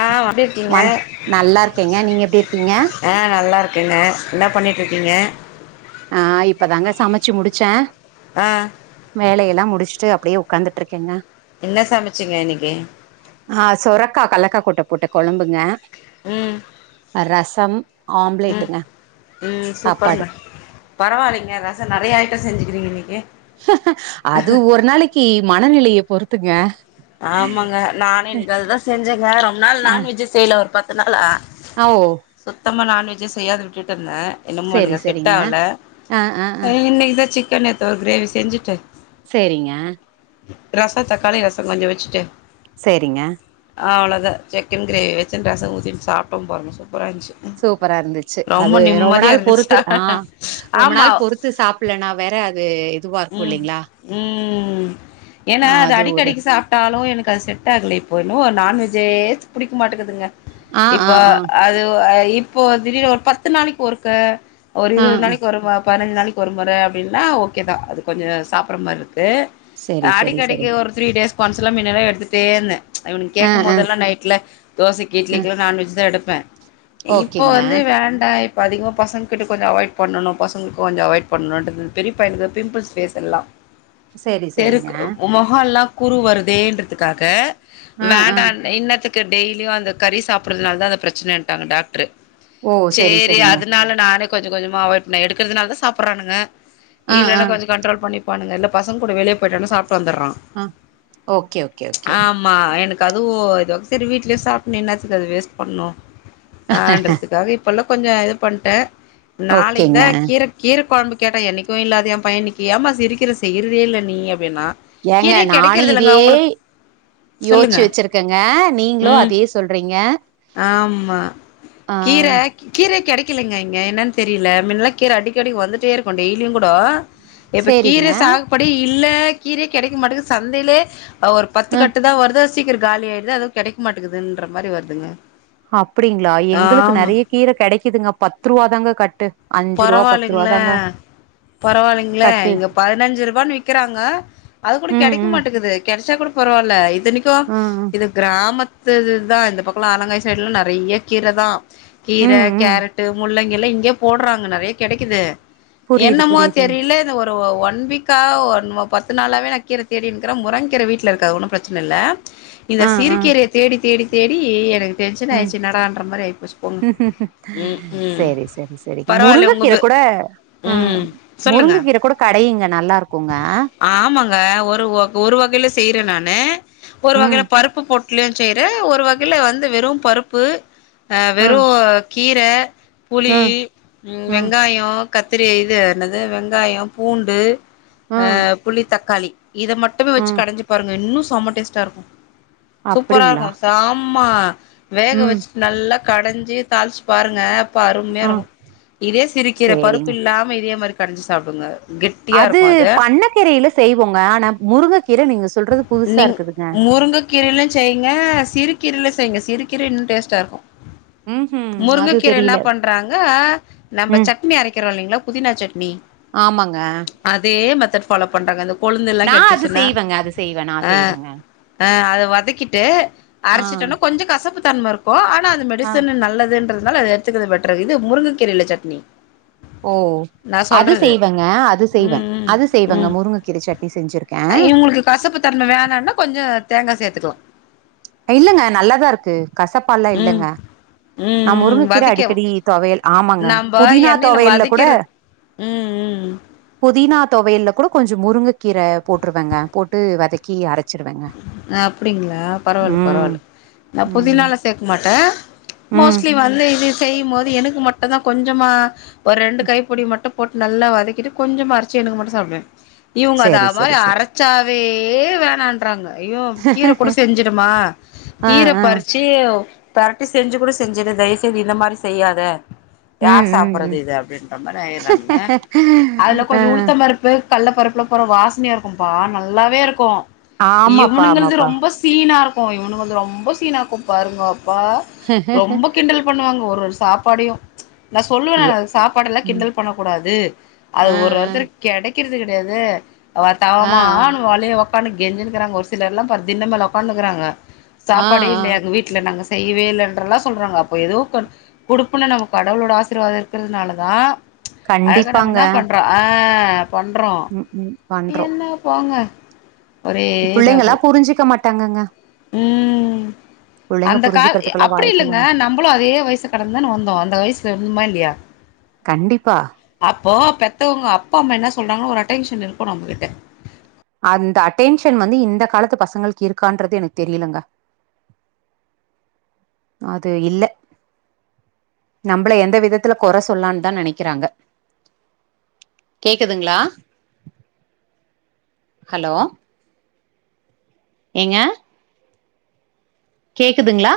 ஆஹ் எப்டி இருக்கீங்க வண நல்லா இருக்கேங்க நீங்க எப்டி இருக்கீங்க ஆஹ் நல்லா இருக் இருக்கங்க என்ன பண்ணிட்டு இருக்கீங்க ஆஹ் இப்பதாங்க சமச்சு முடிச்சேன் ஆ வேலையெல்லாம் முடிச் முடிச்சிட்டு அப்டியே உக்காந்துட்ருக்கங்க என்ன சமச்சீங்க இன்னக்கி ஆஹ் சொரக்கா கலக்க கூட்ட போட்ட கொளம்புங்க ம் ரசம் ம் ஆம்ப்லேட்டுங்க ம் சாப்பாடு சூப்பருங்க பரவாயில்லைங்க ரசம் நெறைய ஐடம் செஞ்சுக்கிறீங்க இன்னக்கி அது ஒரு நாளைக்கி மனநிலைய பொறுத்துங்க ஆமாங்க நானே இன்னைக்கு அதுதா செஞ்சங்க ரொம்ப நாள் நான்வெஜ்ஜே செய்யல ஒரு பத்து நாளா ஆ ஓ சுத்தமா நான்வெஜ்ஜே செய்யாது விட்டு விட்ருந்தேன் என்னமோ செரி எனக்கு அது செட் செரிங்க ஆவல ஆ ஆ ஆ அஹ் இன்னக்கி தா சிக் சிக்கன் எடுத்து ஒரு க்ரேவி செஞ்சுட்டு சேரிங்க ரசம் தக்காளி ரசம் கொஞ்சம் வெச்சுட்டு சேரிங்க அவ்ளோ தா சிக்கன் க்ரேவி வச்சு ரசம் ஊத்திட்டு சாப்ட போறோ சூப்பரா இருந்துச்சு அது ரொம்ப நிம்மதியா நாள் பொறுத்து இருந்துச்சா ஆஹ் ரொம்ப ஆமா நாள் பொறுத்து சாப்புல் டனா வேற அது இதுவார்க்கும் ம் இல்லைங்ளா ம் ஏன்னா அது அடிக்கடிக்கி சாப்ட்டாலும் எனக் எனக்கு செட் ஆகல இப்போ என்னவோ நான்வெஜ்ஜே புடிக்க மாட்டுகுதுங்க ஆ இப்ப ஆ ஆ அது இப்போ திடீர்னு ஒரு பத்து நாளைக்கு ஒருக்க ஒரு ஆ இருவது ஆ நாளைக்கு ஒருமோ பதினஞ்சு நாளைக்கு ஒரு மொற அப்டின்னா ஓகே தா அதுகொஞ்சம் சாப்ட்ற மாரி இருக்கு து செரி செரி செரி அடிக்கடிக்கி ஒரு டேஸ்ட் பன்னச்சுல மின்னல்லா எடுத்துட்டே இருந்தேன் இவனுங்க ஆ கேக்கும் ஆ போதெல்லா நைட்ல தோசைக்கி ஆ இட்லிக்குல்லா நான்வெஜ் தா எடுப்பேன் இப்போ ஓகேங்க வந்து வேண்டா இப்போ அதிகமாக பசங்கிட்ட கொஞ்சம் அவாய்ட் பண்ணணு பசங்களுக் கொஞ்சம் அவாய்ட் பண்லான்ட்டு பெரிய பையனுக்கு பிம்ப்ள்ஸ் ஃபேஸ் எல்லா செரி செரிங்க தெருக்கு மொகம் எல்லா குரு வருதேன்றதுக்காக ஆ ஆ வேண்டா இன்னத்துக் டெய்லியும் அந்த கறி சாப்ட்றதுனாலா தா அந்த ப்ரச்சனன்ட்டாங்க டாக்ட்ரு ஓ செரி சேரி செரிங்க அதுனால நானே கொஞ்ச கொஞ்சமா அவாய்ட் பண்ண எடுக்கறதுனால தா சாப்ட்டுறானுங்க ஆ ஆ இல்லனா கொஞ்ச கண்ட்ரோல் பண்ணி ப்பானுங்கல்ல பசங்க கூட வெளிய போய்ட்டானா சாப்ட வந்தரான் ஆ ஓகே ஓகே ஓகே எனக்கு அதுவு இதா சேரி வீட்லயே சாப்ட்ணு என்னாத்துக்கு அது வேஸ்ட் பண்ணு ஆன்றதுக்காக இப்ப எல்லா கொஞ்சம் இது பண்டேன் நாளைக்கி ஓகேங்க தான் கீர கீர கொழம்பு கேட்டா என்னைக்கும் இல்லாத எம் பைய இன்னிக்கு ஏம்மா சிரிக்கிற செய்யிறதே இல்ல நீ அப்டின்னா கீரை கெடைக்கிறத இல்லங்க உங்களுக் யோச்சு வச்சிருக்கங்க நீங்களும் அதே சொல்றீங்க ஆஹ் ஆ கீர கீரை கிடைக் கிடைக்கலங்க இங்க என்னன்னு தெரியல மின்னல்லா கீரை அடிக்கடிக்கு வந்துட்டே இருக்கும் டெய்லியும் கூடோ இப்ப சேரிங்க கீரை சாகுபடி இல்ல கீரைய கிடைக்க மாட்டங்குது சந்தையிலே அஹ் ஒரு பத்து ஆ கட்டுதான் வருது சீக்கிரம் காலி ஆயிடுது அதுவும் கிடைக்க மாட்டாகுதுன்ற மாரி வருதுங்க அப்படிங்களா எங்களுக்கு ஆமா நறைய கீரை கடைக்குதுங்க பத்து ரூபா தாங்க கட்டு அஞ்சு ரூவா பத்து ரூவா பரவாலுங்களே தாங்க பரவாயில்லைங்களே கட்டு இங்க பதினஞ்சு ரூபான்னு விக்கிறாங்க அது கூட ம் கடைக்க ம் மாட்டக்குது கெடச்சாக்கூட பரவால்ல இத்னைக்கு ஆ ஆ இது கிராமத் து தான் இந்த பக்கலா ஆலங்காய் சைடுலா நெறைய கீரை தான் கீரை ம் ம் கேரட்டு முள்ளங்கி எல்லா இங்கே போடுறாங்க நறைய கடைக்குது புரியுது என்னமோ புரியுது தெரியல இந்த ஒரு வொன் ஒன் வீக்கா ஒன் பத்து நாளாவே நான் கீரை தேடினுக்கிறே முருங்கீரை வீட்ல இருக்கு அது ஒண்ணு பிரச்சனை இல்ல இந்த ஆ சிறு ஆ கீரையை தேடி தேடி தேடி எனக்கு டென்ஷன் ஆயிடுச்சு என்னடான்ற மாரி ஆயிப்போச்சு போங்க ம் ம்கும் முருங்கை கீரை கூட ஆ சொல்லுங்க முருங்கை கீரை கூட கடையுங்க நல்லா இருக்குங்க ஆமாங்க ஒரு ஒரு வகையில செய்யறேன் நானு ஒரு ம் வகையில பருப்பு போட் ட்லும் செய்றே ஒரு வகையையில் வந்து வெறும் பருப்பு ஆ ம் வெறும் கீர புளி ம் ம் வெங்காயோம் கத்திரி இது என்னது வெங்காயம் பூண்டு ஆ ம் புளி தக்காளி இத மட்டுமே வச்சு ம் கடைஞ்சு பாருங்க இன்னும் செம டேஸ்ட்டா இருக்கும் சூப்பரா அப்டிங்களா இருக்கு சாம்மா வேக ம் வச்சுட்டு நல்லாக் கடைஞ்சி தாளிச்சு பாருங்க அப்ப அருமையா ஆ இருக்கு இதே சிரிக்கீர பருப்பு சேரிங்க இல்லாம இதே மாதிரி கடைஞ்சு சாப்டுங்க கெட்டியா அது இருக்கு பண்ணக்கீரையில செய்வோங்க ஆனா முருங்கக்கீரை நீங்க சொல்றது புதுசா இருக்குதுங்க முருங்கைக்கீரையிலு செய்ங்க சிறுகீரில செய்ங்க சிறுகீர இன்னும் டேஸ்ட்டா இருக்கு ம் ஹும் அது முருங்கைக்கீரை தெரியல என்னாப் பண்றாங்க நம்ம ம் சட்னி அரைக்கிறோம் இல்லைங்களா புதினா சட்னி ஆமாங்க மெதட் ஃபாலோ பண்ணறாங்க இந்த கொழுந்தெல்லா நா அது கடச்சுன்னா செய்வேங்க அது செய்வே நா அ செய்வேங்க அ அத வதக்கிட்டு ஆ அரைச்சிட்டோனா கொஞ்சோ கசப்பு தன்மை இருக்கு ஆனா அந்த ஆ மெடிசன் நல்லதுன்றதுனால அது எடுத்துக்கரத் இருந்தது பெட்டரு இது முருங்கை கீரையில சட்னி ஓ நா அது சொல்றது ம் ம் செய்வங்க முருங்க கீரை சட்னி செஞ்சிருக்கே இவங்களுக்கு கசப்பு தன்மை வேணாம்னா கொஞ்சோ தேங்கா சேர்த்துக்கலா இல்லங்க நல்லாதா இருக்கு கசப்பால்லா ம் இல்லங்க ம் நாம் ம் முருங்கக்கீர வதக்க அடிக்கடி தொவையல் ஆமாங்க நம்ப புதினா எண்ணெயில தொவையல்ல கூட வதக்கிறது ம் ம் புதினாத் தொவையல்ல கூட கொஞ்சம் முருங்கக் கீரை போட்டுருவாங்க போட்டு வதக்கி அரைச் அப்படிங்களா பரவால்ல ம் பரவால்ல நான் ம் புதினால சேர்க்க மாட்டே ம் மோஸ்ட்லி வந்து இது செய்யும் போது எனக்கு மட்டும்தான் கொஞ்சமா ஒரு ரெண்டு கைப்புடி மட்டும் போட்டு நல்லா வதக்கிட்டு கொஞ்சமா அரைச்சு எனக்கு மாட்டும் சாப்பிடுவே இவுங்க அத செரி மாதிரி செரி செரி அரைச்சாவே வே வேணான்றாங்க ஐயோ கீரை கூட செஞ்சுடுமா ஆ கீரை ஆ பறிச்சு பெரட்டி செஞ்சு கூட செஞ்சுடு தயவு செய்து இந்த மாதிரி செய்யாத ம் யார் ம் சாப்டடுறது ம் இத அப்டின்ற மாரி ஆயிறாங்க அதுல ஆ கொஞ்சம் உளுத்த பருப்பு கள்ள பருப்புல போறா வாசனையா இருக்கும்பா நல்லாவே இருக்கும் ஆமாப்பா இவனுங்கல்து ஆமாப்பா ரொம்ப சீனா இருக் கும் இவனுகல்து ரொம்போ சீனாக்கும் பாருங்க அப்பா ரொம்போ கிண்டல் பண்ணுவாங்க ஒரு வொரு ஸா சாப்பாடையு நான் சொல்லுவ எ சாப்பாடு எல்லாம் ம் கிண்டல் பண்ணக் கூடாது அது ஆ ஒரு ஆ ஒருத்தறுக்கு கெடைக் றது கிடையாது அவ ஆ ஆ தவமா வழியை உக்காு கெஞ்சு ங்க ஒரு சிலர்ல்லாம் ப தின் மேல உட்காந்துக்கிறாங்க ஆ சாப்பாடுே ஆ இல்லைய எங்க வீட்ல நாங்க செய்வே இல்லைன்றெல்லா சொல்றாங்க அப்ப எதுவும் கொடுப்புன்னு நம கடவுளோட ஆசீர்வாதம் இருக்கிறதுனாலதான் அதுக்கு கண்டிப்பாங்க நம்ப பண்றோ ம் ம் என்ன போங்க ஒரே பிள்ளைங்களா இதாகுது புரிஞ்சுிக்க மாட்டாங்கங்க ம் புள்ளைங்க அந்த கா புரிஞ்சுக்கிறதுக்கெல்லா அப்படி வாய்ப்பு இல்லைங்க இல்லங்க நம்மளும் அதே வயசு கடந்தன்னு வந்தோம் அந்த வயசு சொல்மாளியா கண்டிப்பா அப்போ பெத்தவங்க அப்பா அம்மா என்ன சொல்றாங்கன் ஒரு அட்டென்ஷன் இருக்கனு நம்மகிட்ட அந்த அட்டென்ஷன் வந்து இந்த காலத்து பசங்களுக்கு இருக்கான்றது எனக் தெரியலங்க அது இல்ல நம்பள எந்த விதத்துல கொற சொல்லான் தா நினைக்கிறாங்க கேக்குதுங்ளா ஹலோ ஏங்க கேக்குதுங்ளா